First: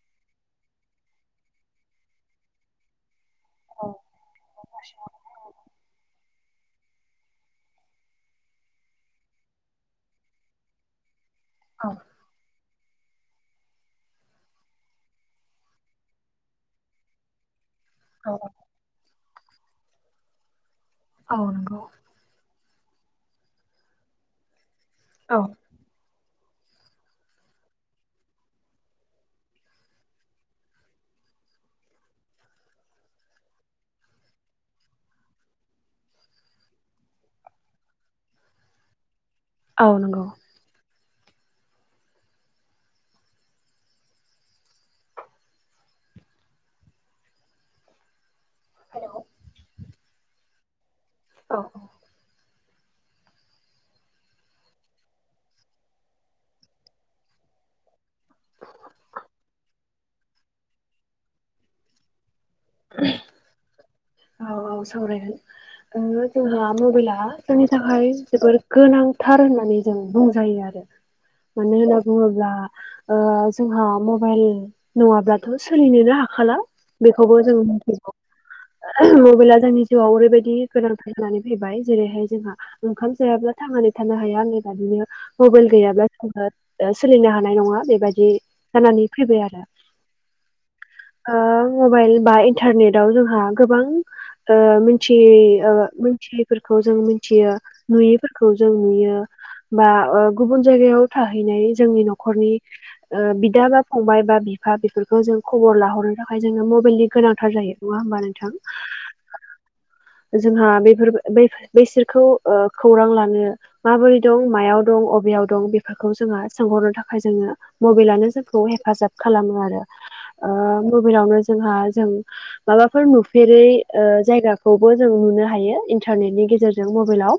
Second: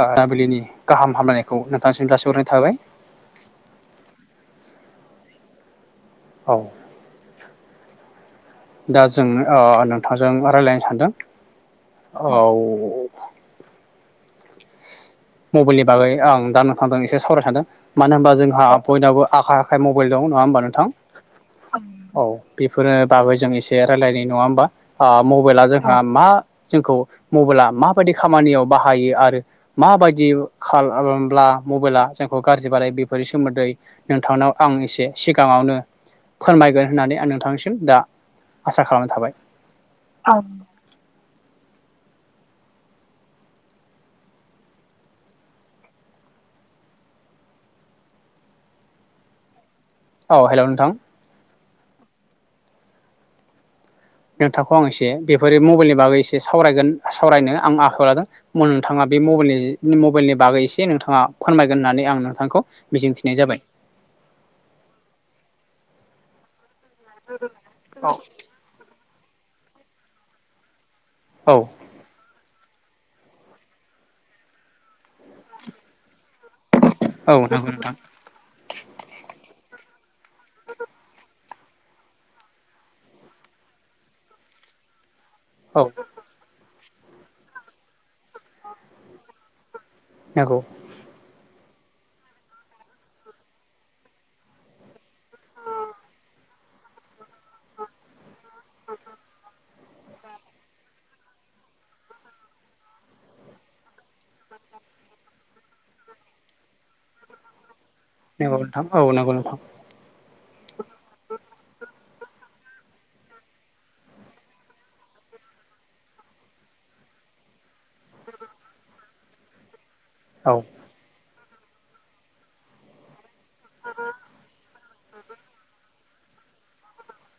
मोनाबिलिनि गाहाम हामलायनायखौ नोंथांसिम जासिहरनाय थाबाय औ [inaudible] दा जों ओ नोंथांजों रायलायनो सानदों औ औ मबाइलनि बागै आं दा नोंथां जों एसे सावराय सानदों मानो होनबा औ जोंहा बयनाबो आखाइ आखाइ मबाइल दं नङा होमबा नोंथां औ नंगौ औ बेफोरो बागै जों एसे रायज्लायनाय नङा होमबा ओ औ मबाइला जोंहा मा जोंखौ मबाइला माबायदि खामानियाव बाहायो आरो माबायदि खालामब्ला मबाइला जोंखौ गाज्रि बानायो बेफोरनि सोमोन्दै नोंथांनो आं एसे सिगाङावनो फोरमायगोन होननानै आं नोंथांनिसिम दा आसा खालामनाय थाबाय। औ नांगौ हेलौ औ हेलौ नोंथां औ नोंथांखौ आं एसे बेफोरो मबाइलनि बागै एसे सावरायगोन सावरायनो आं आखायाव लादों। नोंथाङा बे मबाइलनि मबाइलनि बागै एसे नोंथाङा फोरमायगोन होननानै आं नोंथांखौ मिजिंथिनाय जाबाय औ औ सावरायगोन ओ जोंहा मबाइला जोंनि थाखाय जोबोर गोनांथार होननानै जों बुंजायो आरो औ मानो होनना बुङोब्ला ओ जोंहा मबाइल नङाब्लाथ' सोलिनोनो हा खाला औ बेखौबो जों नंगौ नोंथां मिथिगौ मबाइला जोंनि जिउआव ओरैबायदि गोनां थार जानानै फैबाय जेरैहाय जोंहा ओंखाम जायाब्ला थांनानै थानो नो हाया होननाय बादिनो मबाइल औ गैयाब्ला जोङो ओ सोलिनो हानाय नङा बेबायदि जानानै फैबाय आरो। नंगौ ओ मबाइल बा इन्टारनेटाव जोंहा गोबां ओ मोनथियै ओ मोनथियैफोरखौ जों मिथियो नुयैफोर खौ जों नुयो बा ओ गुबुन जायगायाव थाहैनाय जोंनि न'खरनि ओ बिदा बा फंबाय बा बिफा बेफोरखौ जों खबर लाहरो थाखाय जोंनो मबेलनि गोनांथार जायो नङा होमबा थां नंगौ नोंथां जोंहा बेफोर बेफोर बैसोर खौ ओ खौरां लानो माबोरै दं मायाव दं अबेयाव दं बेफोरखौ जोंहा सोंहरनो था खाय जोङो मबाइलानो जोंखौ हेफाजाब खालामो आरो। ओ औ मबाइलावनो जोंहा जों माबाफोर नु फेरै ओ जायगाखौबो जों नुनो हायो इन्टारनेटनि गेजेरजों मबाइलाव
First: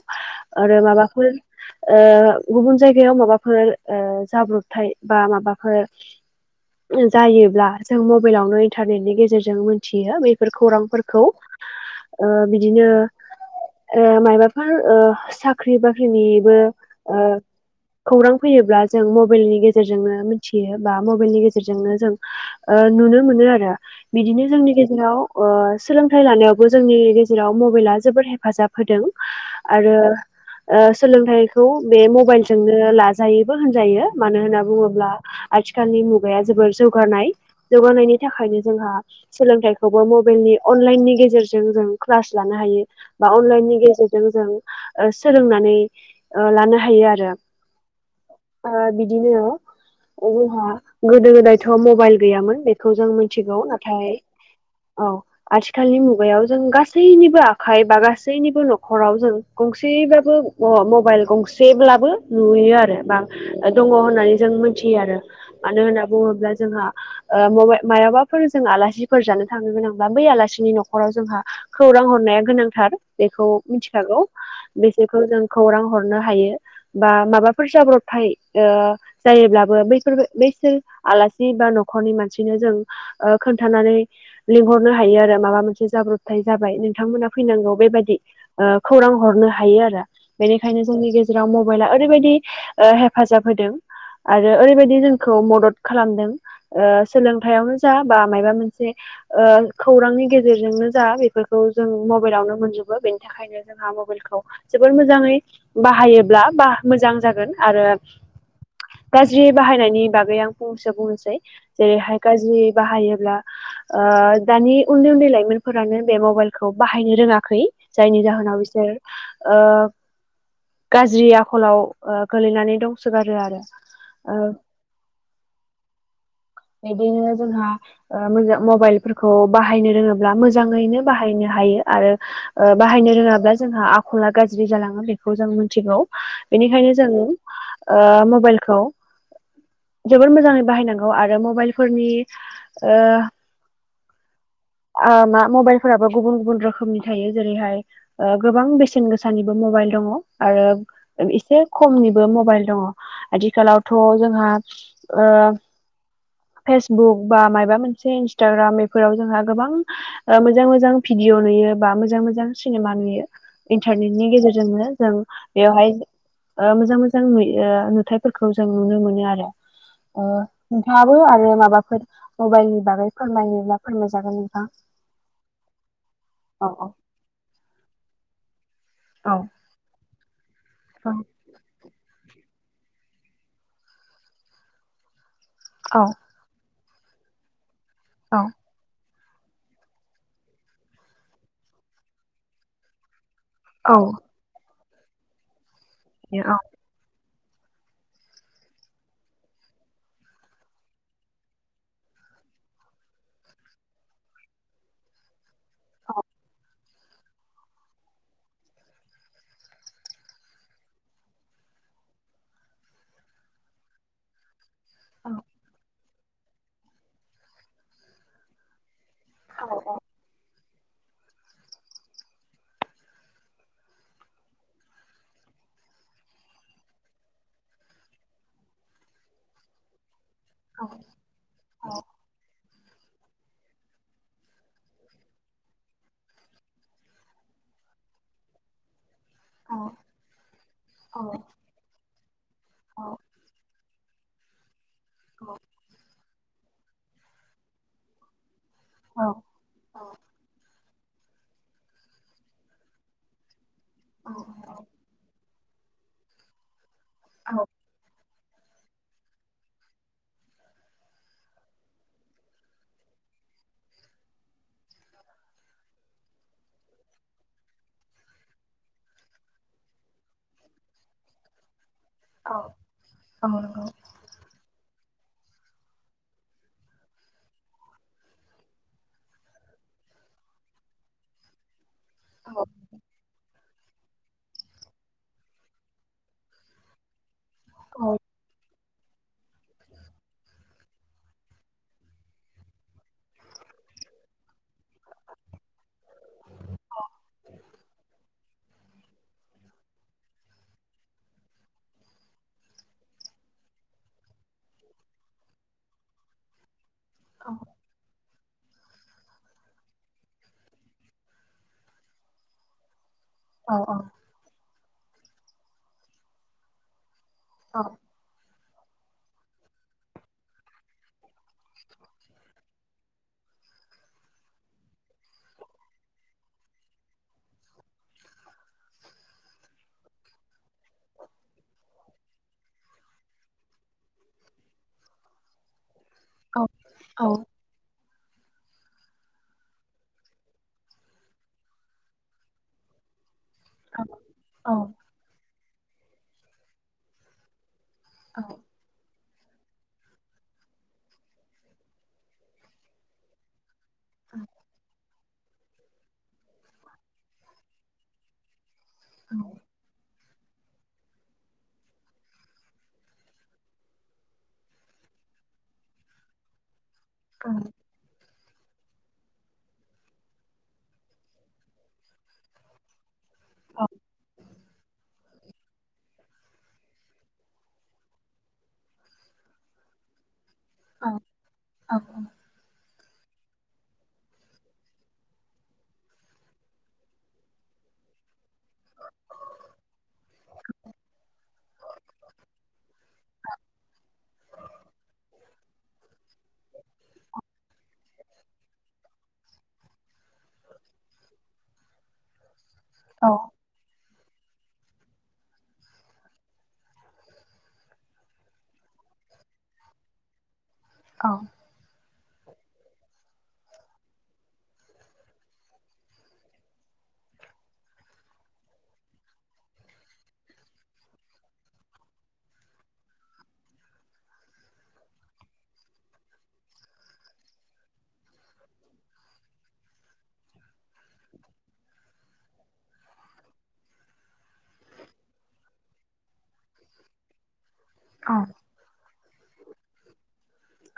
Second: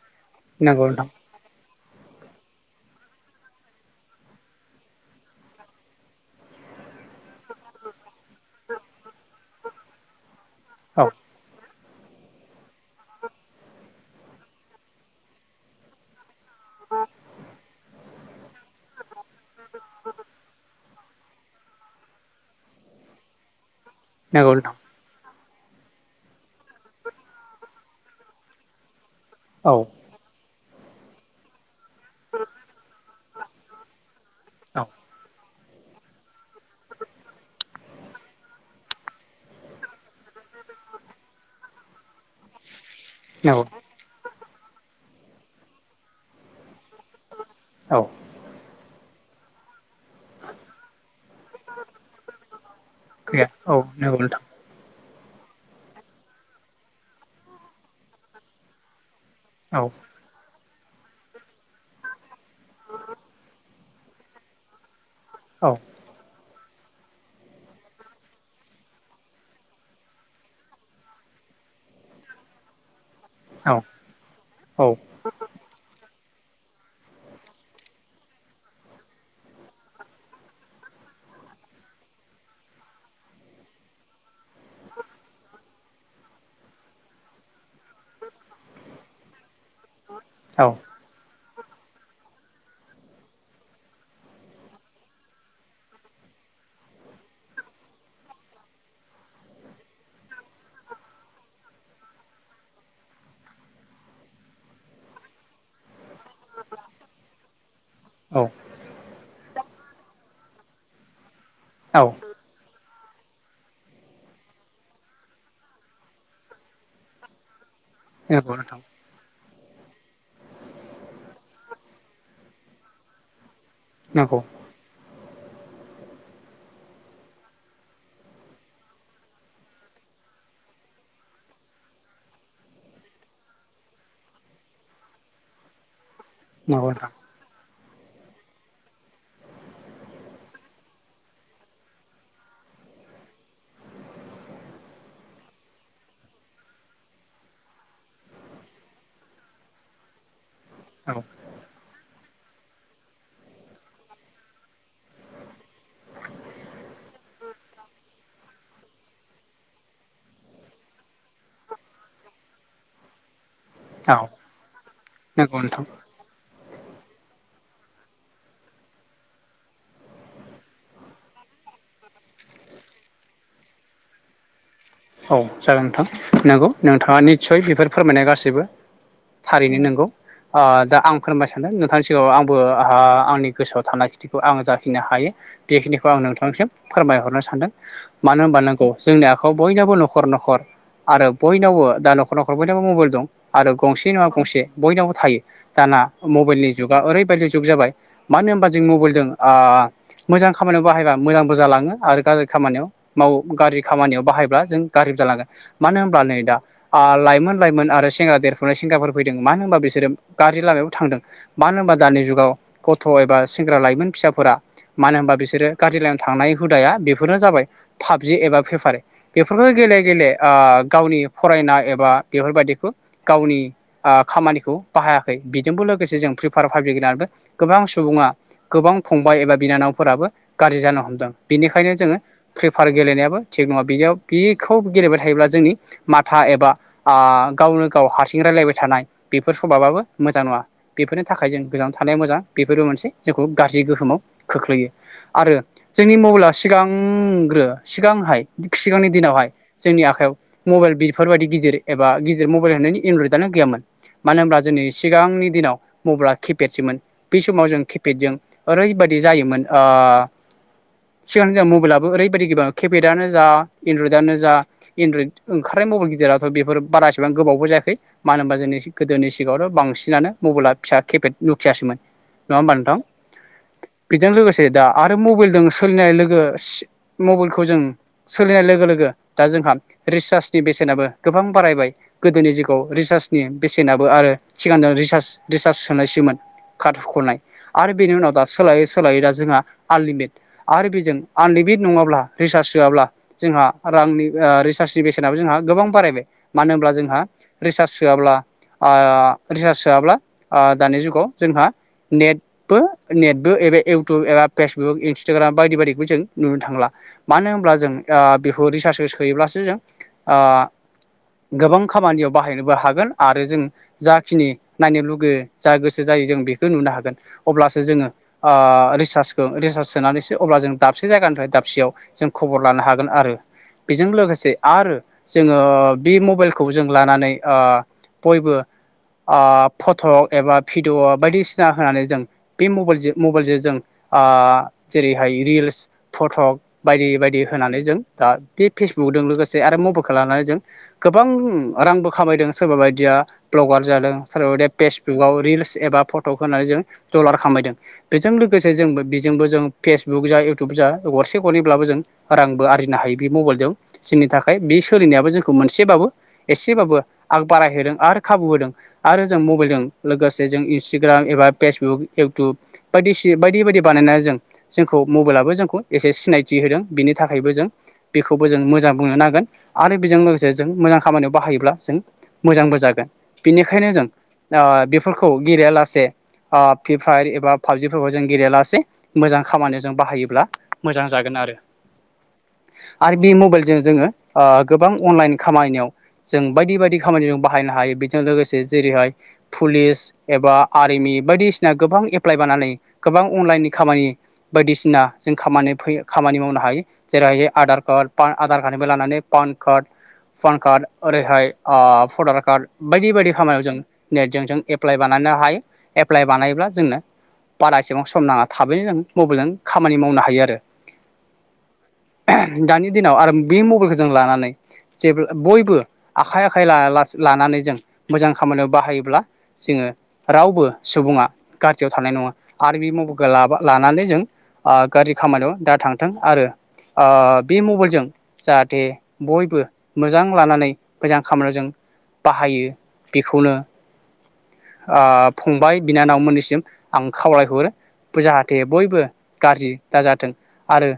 आरो नंगौ नोंथां माबाफोर ओ गुबुन जायगायाव माबाफोर ओ जाब्रबथाय बा माबाफोर जायोब्ला जों मबाइलावनो इन्टारनेटनि गेजेरजों मोनथियो बे फोर औ खौरांफोरखौ। ओ बिदिनो ओ माबाफोर ओ साख्रि बाख्रिनि बो ओ खौरां फैयोब्ला जों मबाइलनि गेजेरजोंनो मिथियो बा मबाइलनि गेजेरजोंनो जों ओ नुनो मोनो आरो बिदिनो नंगौ नोंथां औ नंगौ जोंनि नोंथां गेजेराव ओ सोलोंथाइ लानायावबो जोंनि गेजेराव मबाइला जोबोद हेफाजाब होदों औ आरो ओ सोलोंथाइखौ बे मबाइलजोंनो लाजायोबो होनजायो मानो होनना बुङोब्ला आथिखालनि मुगाया जोबोर जौगानाय जौगानायनि थाखायनो जोंहा सोलोंथाइखौबो म बेलनि अनलाइननि गेजेरजों जों क्लास लानो हायो बा नंगौ अनलाइननि गेजेरजों जों ओ सोलोंनानै ओ लानो हायो आरो औ ओ बि दिनो जोंहा गोदो गोदायथ' मबाइल गैयामोन बेखौ जों गैया मोनथिगौ औ नाथाय नंगौ नोंथां औ आथिखालनि मुगायाव जों गासैनिबो आखाइ बा गासैनिबो न'खराव जों औ गंसेयै बाबो मबाइल गंसेब्लाबो नुयो आरो बा दङ होननानै जों मोनथियो आरो। औ मानो होनना बुङोब्ला जोंहा ओ मबाइल मायाबाफोर जों आलासिफोर जानो थांनो गोनांबा बै आलासिनि न'खराव जोंहा खौरां हरनाया गोनांथार। बेखौ औ मिथिखागौ बिसोरखौ जों खौरां हरनो हायो बा माबाफोर जाब्रबथाय ओ जायोब्लाबो [unintelligible] आसि बा न'खरनि मानसिनो जों ओ खोन्थानानै लिंहरनो हायो आरो माबा मोनसे जाब्रबथाय जाबाय, नोंथांमोना फैनांगौ बेबायदि खौरां हरनो हायो आरो औ बेनिखायनो जोंनि गेजेराव मबाइल आ ओरैबायदि ओ हेफाजाब होदों। आरो ओरैबायदि जोंखौ मदद खालामदों ओ सोलोंथाइआवनो जा बा माबा मोन से ओ खौरांनि गेजेरजोंनो जा बेफोरखौ जों मबाइल आवनो मोनजोबो बेनि थाखायनो जों मबाइल खौ जोबोर मोजाङै बाहायो। [unintelligible] मोजां जागोन आरो औ गाज्रि बाहायनायनि बागै आं फंनैसो बुंनोसै, औ जेरैहाय गाज्रि बाहायोब्ला ओ दानि उन्दै-उन्दै लाइमोनफोरानो बे मबाइलखौ बाहायनो रोङाखै। जायनि नंगौ जाहोनाव नोंथां बिसोर ओ गाज्रि आखलाव ओ गोलैनानै दंसोगारो आरो। [unintelligible] बेदिनो जोंहा ओ [unintelligible] मबाइलफोरखौ बाहायनो रोङोब्ला मोजाङैनो बाहायनो हायो आरो ओ बाहायनो नो रोङाब्ला जोंहा आखला गाज्रि जालाङो बेखौ जों मोनथिगौ नंगौ बेनिखायनो नोंथां जों ओ मबाइलखौ जोबोर मोजाङै बाहायनांगौ आरो मबाइलफोरनि ओ [inaudible] ओ मा मबाइलफोराबो गुबुन गुबुन रोखोमनि थायो जेरैहाय ओ गोबां बेसेन गोसानिबो मबाइल दङ आरो औ एसे खमनि मबाइल दङ आथिखालावथ' जोंहा ओ फेसबुक बा माइबा मोनसे इन्सताग्राम बेफोराव जोंहा गोबां ओ मोजां मोजां भिडिअ नुयो बा मोजां मोजां सिनेमा नुयो औ इन्टारनेटनि गेजेरजोंनो जों नंगौ नोंथां बेवहाय ओ मोजां मोजां नुयो-नुथाइफोरखौ जों नुनो मोनो आरो। ओ नोंथाङाबो आरो माबाफोर मबाइल नि बागै फोरमायोब्ला फोरमायजागोन नोंथां। औ जागोन नोंथां नंगौ औ नोंथाङा निस्सय बेफोर फोरमायनाया गासैबो औ थारैनो नंगौ ओ दा औ आं फोरमाय सानदों नोंथांनि सिगाङाव आंबो [unintelligible] आंनि गोसोआव थानाय खिथिखौ आं जाखिनो हायो औ बेखिनिखौ आं नोंथांनिसिम फोरमायहरनो सानदों औ मानो होनबा नोंगौ जोंनि आखायाव बयनावबो न'खर-न'खर आरो बयनावबो दा न'खर-न'खर बयनावबो मबाइल दं। आरो औ गंसे नङा गंसे बयनावबो थायो दाना बियो मबाइलनि जुगा ओरैबायदि जुग जाबाय मानो होनबा जों मबाइलजों ओ मोजां खामानियाव बाहायबा मोजांबो जालाङो आरो गाज्रि खामानियाव माव गाज्रि खामानियाव बाहायबा जों गाज्रिबो जालांगोन मानो औ होनब्ला नै दा आ लाइमोन लाइमोन आरो सेंग्रा देरफुनाय सेंग्राफोर फैदों मानो होनबा बिसोरो गाज्रि लामायाव थांदों मानो होनबा दानि जुगाव गथ' एबा सेंग्रा लाइमोन फिसाफोरा मानो औ होनबा बिसोरो गाज्रि लाइनआव थांनाय हुदाया बेफोरनो जाबाय पाबजि एबा फ्रि फाइर नोंथां बेफोरखौनो जोङो गेले गेले आ गावनि फरायनाय एबा बेफोरबायदिखौ गावनि ओ खामानिखौ बाहायाखै बिजोंबो लोगोसे जों फ्रि फाइर पाबजि गोबां सुबुङा गोबां फंबाय एबा बिनानावफोराबो गाज्रि जानो हमदों बेनिखायनो जोङो फ्रि फाइर गेलेनायाबो थिग नङा। बेखौ गेलेबाय थायोब्ला जोंनि माथा एबा गावनो गाव हारसिं रायलायबाय थानाय बेफोर औ सभाबाबो मोजां नङा, बेफोरनि औ थाखाय जों गोजानाव थानाया मोजां, बेफोरबो मोनसे जोंखौ गाज्रि गोहोमाव खोख्लैयो आरो जोंनि मबाइला सिगांग्रो सिगांहाय सिगांनि दिनावहाय जोंनि आखायाव मबाइल बेफोरबायदि गिदिर एबा गिदिर मबाइल होननायनि एनद्रइद आनो गैयामोन मानो होनब्ला जोंनि सिगांनि दिनाव मबाइला किपेडसोमोन बे समाव औ औ जों किपेडजों ओरै बायादि जायोमोन ओ सिगांनि जा मबाइलाबो ओरैबायदि गोबा केपेडआनो जा एनड्रयदआानो जा एनड्रयड ओंखारनाय मबाइल गिदिराथ' बेफोर बारा एसेबां गोबावबो जायाखै मानो होनबा जोंनिस एसे गोदोनि सिगाङावथ' बांसिनानो मबाइला फिसा किपेद नकियासोमोन। नङा होमबा नोथां बेजों लोगोसे दा आरो मबाइलजों सोलिनाय लोगो सि मबाइलखौ जों सोलिनाय लोगो लोगो दा जोंहा रिसार्चनि बेसेनाबो गोबां बारायबाय। गोदोनि जुगाव रिसार्चनि बेसेनाबो आरो सिगां जों रिसार्ज रिसार्ज सोनायसोमोन कार्ड हुख'नाय। आरो बेनि उनाव दा सोलाय सोलायो दा जोंहा आनलिमिट आरो बेजों आनलिमिट नङाब्ला रिसार्ज सोआब्ला जोंहा रांनि रिसार्चनि बेसेनाबो जोंहा गोबां बारायबाय मानो होनब्ला जोंहा रिसार्च सोआब्ला ओ रिसार्च सोआब्ला दानि जुगाव जोंहा नेटबो नेटबो एबे इउटुब एबा फेसबुक इन्सटाग्राम बायदि बायदिबो जों नुनो थांला। मानो होनब्ला जों ओ बेखौ रिसार्चखौ सोयोब्लासो जों ओ गोबां खामानियाव बाहायनोबो हागोन आरो जों जाखिनि नायनो लुगैयो जा गोसो जायो जों बेखौ नुनो हागोन। अब्लासो जोङो ओ रिसार्चखौ रिसार्च सोनानैसो अब्ला जों दाबसे जायगानिफ्राय दाबसेयाव जों खबर लानो हागोन गोन आरो। बेजों लोगोसे आरो जोङो बे मबाइलखौ जों लानानै ओ बयबो ओ फट' एबा भिडिअ बायदिसिना होनानै जों बे मबाइलजों मबाइलजों जों ओ जेरैहाय रिल्स फटक बायदि बायदि होनानै दा बे फेसबुकजों लोगोसे आरो मबाइलखौ लानानै जों गोबां रांबो खामायदों सोरबा बाय दिया ब्लगार जादों सोरबा बाइदिया फेसबुकाव रिल्स एबा फट'खौ होनानै जों दलार खामायदों। बेजों लोगोसे जोंबो बेजोंबो जों फेसबुक जा इउटुब जा गरसे गरनैब्लाबो जों रांबो आर जिनो हायो बे मबाइलजों जोंनि थाखाय बे सोलिनायाव बो जोंखौ मोनसेबाबो एसेबाबो आग बारायहोदों आरो खाबु होदों आरो जों मबाइलजों लोगोसे जों इन्सटाग्राम एबा फेसबुक इउटुब बायदिसि बायदि बायदि बानायनानै जों जोंखौ मबाइलाबो जोंखौ एसे सिनायथि होदों बेनि थाखायबो जों बेखौबो जों मोजां बुंनो नांगोन आरो बेजों लोगोसे जों मोजां खामानियाव बाहायोब्ला जों मोजांबो जागोन। बेनिखायनो जों ओ बेफोरखौ गेलेया लासे ओ फ्रि फायार एबा पाबजिफोरखौ जों गेलेलासे मोजां खामानियाव जों बाहायोब्ला मोजां जागोन आरो। आरो बे मबाइलजों जोङो ओ गोबां अनलाइन खामानिानियाव जों बायदि बायदि खामानिजों बाहायनो हायो बेजों लोगोसे जेरैहाय पुलिस एबा आर्मि इ बायदिसिना गोबां एप्लाइ बानानै गोबां अनलाइननि खामानि बायदिसिना जों खामानि फैयो। खामानि मावनो हायो जेरैहाय आधार कार्ड आधार कार्डनिबो लानानै पान कार्ड पान कार्ड ओरैहाय ओ भटार कार्ड बायदि बायदि खामायाव जों नेटजों जों एप्लाइ बानायनो हायो एप्लाइ बानायोब्ला जोंनो बारा एसेबां सम नाङा थाबैनो जों मबाइलजों खामानि मावनो हायो आरो। औ दानि दिनाव आरो बे मबाइलखो जों लानानै जेब्ला बयबो आखाइ आखाइ लायालास लानानै जों मोजां खामानियाव बाहायोब्ला जोङो रावबो सुबुङा गाज्रियाव थानाय नङा आरो बे मबेलखो लाबा लानानै जों ओ गाज्रि खामानियाव दा थांथों आरो ओ बे मबाइलजों जाहाथे बयबो मोजां लानानै मोजां खामानियाव जों बाहायो बेखौनो ओ फंबाय बिनानावमोननिसिम आं खावलायहरो। जाहाथे बयबो गाज्रि दाजाथों आरो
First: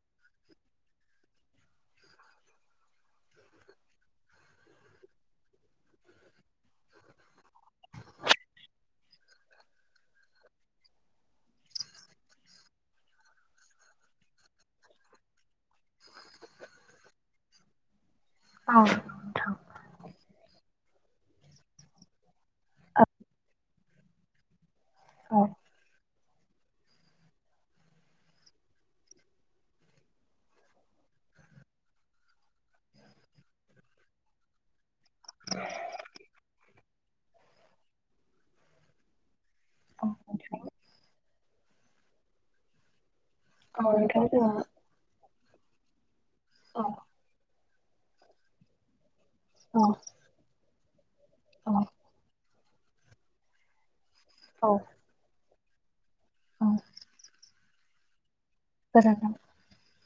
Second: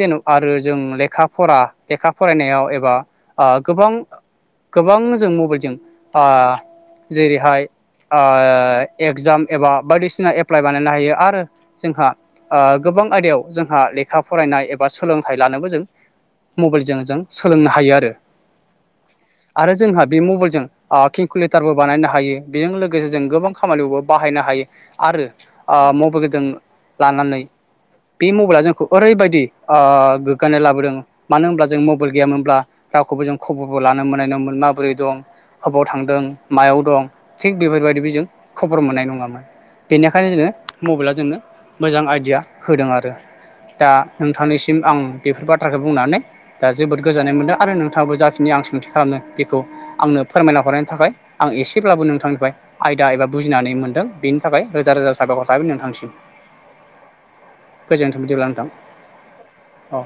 जेन' आरो जों लेखा फरा लेखा फरायनायाव एबा आ गोबां गोबां जों मबाइलजों आ जेरैहाय आ एगजाम एबा बायदिसिना एप्लाइ बानायनो हायो आरो जोंहा गोब गोबां आयदायाव जोंहा लेखा फरायनाय एबा सोलोंथाइ लानोबो जों मबाइलजों जों सोलोंनो हायो आरो। आरो जोंहा बे मबाइलजों आ केलकुलेटारबो बानायनो हायो। बेजों लोगोसे जों गोबां खामानियावबो बाहायनो हायो आरो आ मबेइ जों लानानै बे मबाइला जोंखौ ओरैबायदि आ गोग्गानाय लाबोदों मानो होनब्ला जों मबाइल गैयामोनब्ला रावखौबो जों खबरबो ला नो मोननाय नंङामोन माबोरै दं, हबाव थांदों मायाव दं थिग बेफोरबायदिबो जों खबर मोननाय नंङामोन। बेनिखायनो जोंङो मबाइला जोंनो मोजां आइडिया होदों आरो। दा नोंथांनिसिम आं बेफोर बाथ्राखौ बुंनानै दा जोबोद गोजोननाय मोनदों। आरो नों नोंथाङाबो जाखिनि आं सोंथि खालामनो बेखौ आंनो फोरमायना हरनायनि थाखाय आं एसेब्लाबो नोंथांनिफ्राय आयदा एबा बुजिनानै मोनदों बिनि थाखाय रोजा रोजा साबायखर थाबाय नोंथांसिम। औ। गोजोनथों बिदिब्ला नों गोजोनथों। औ।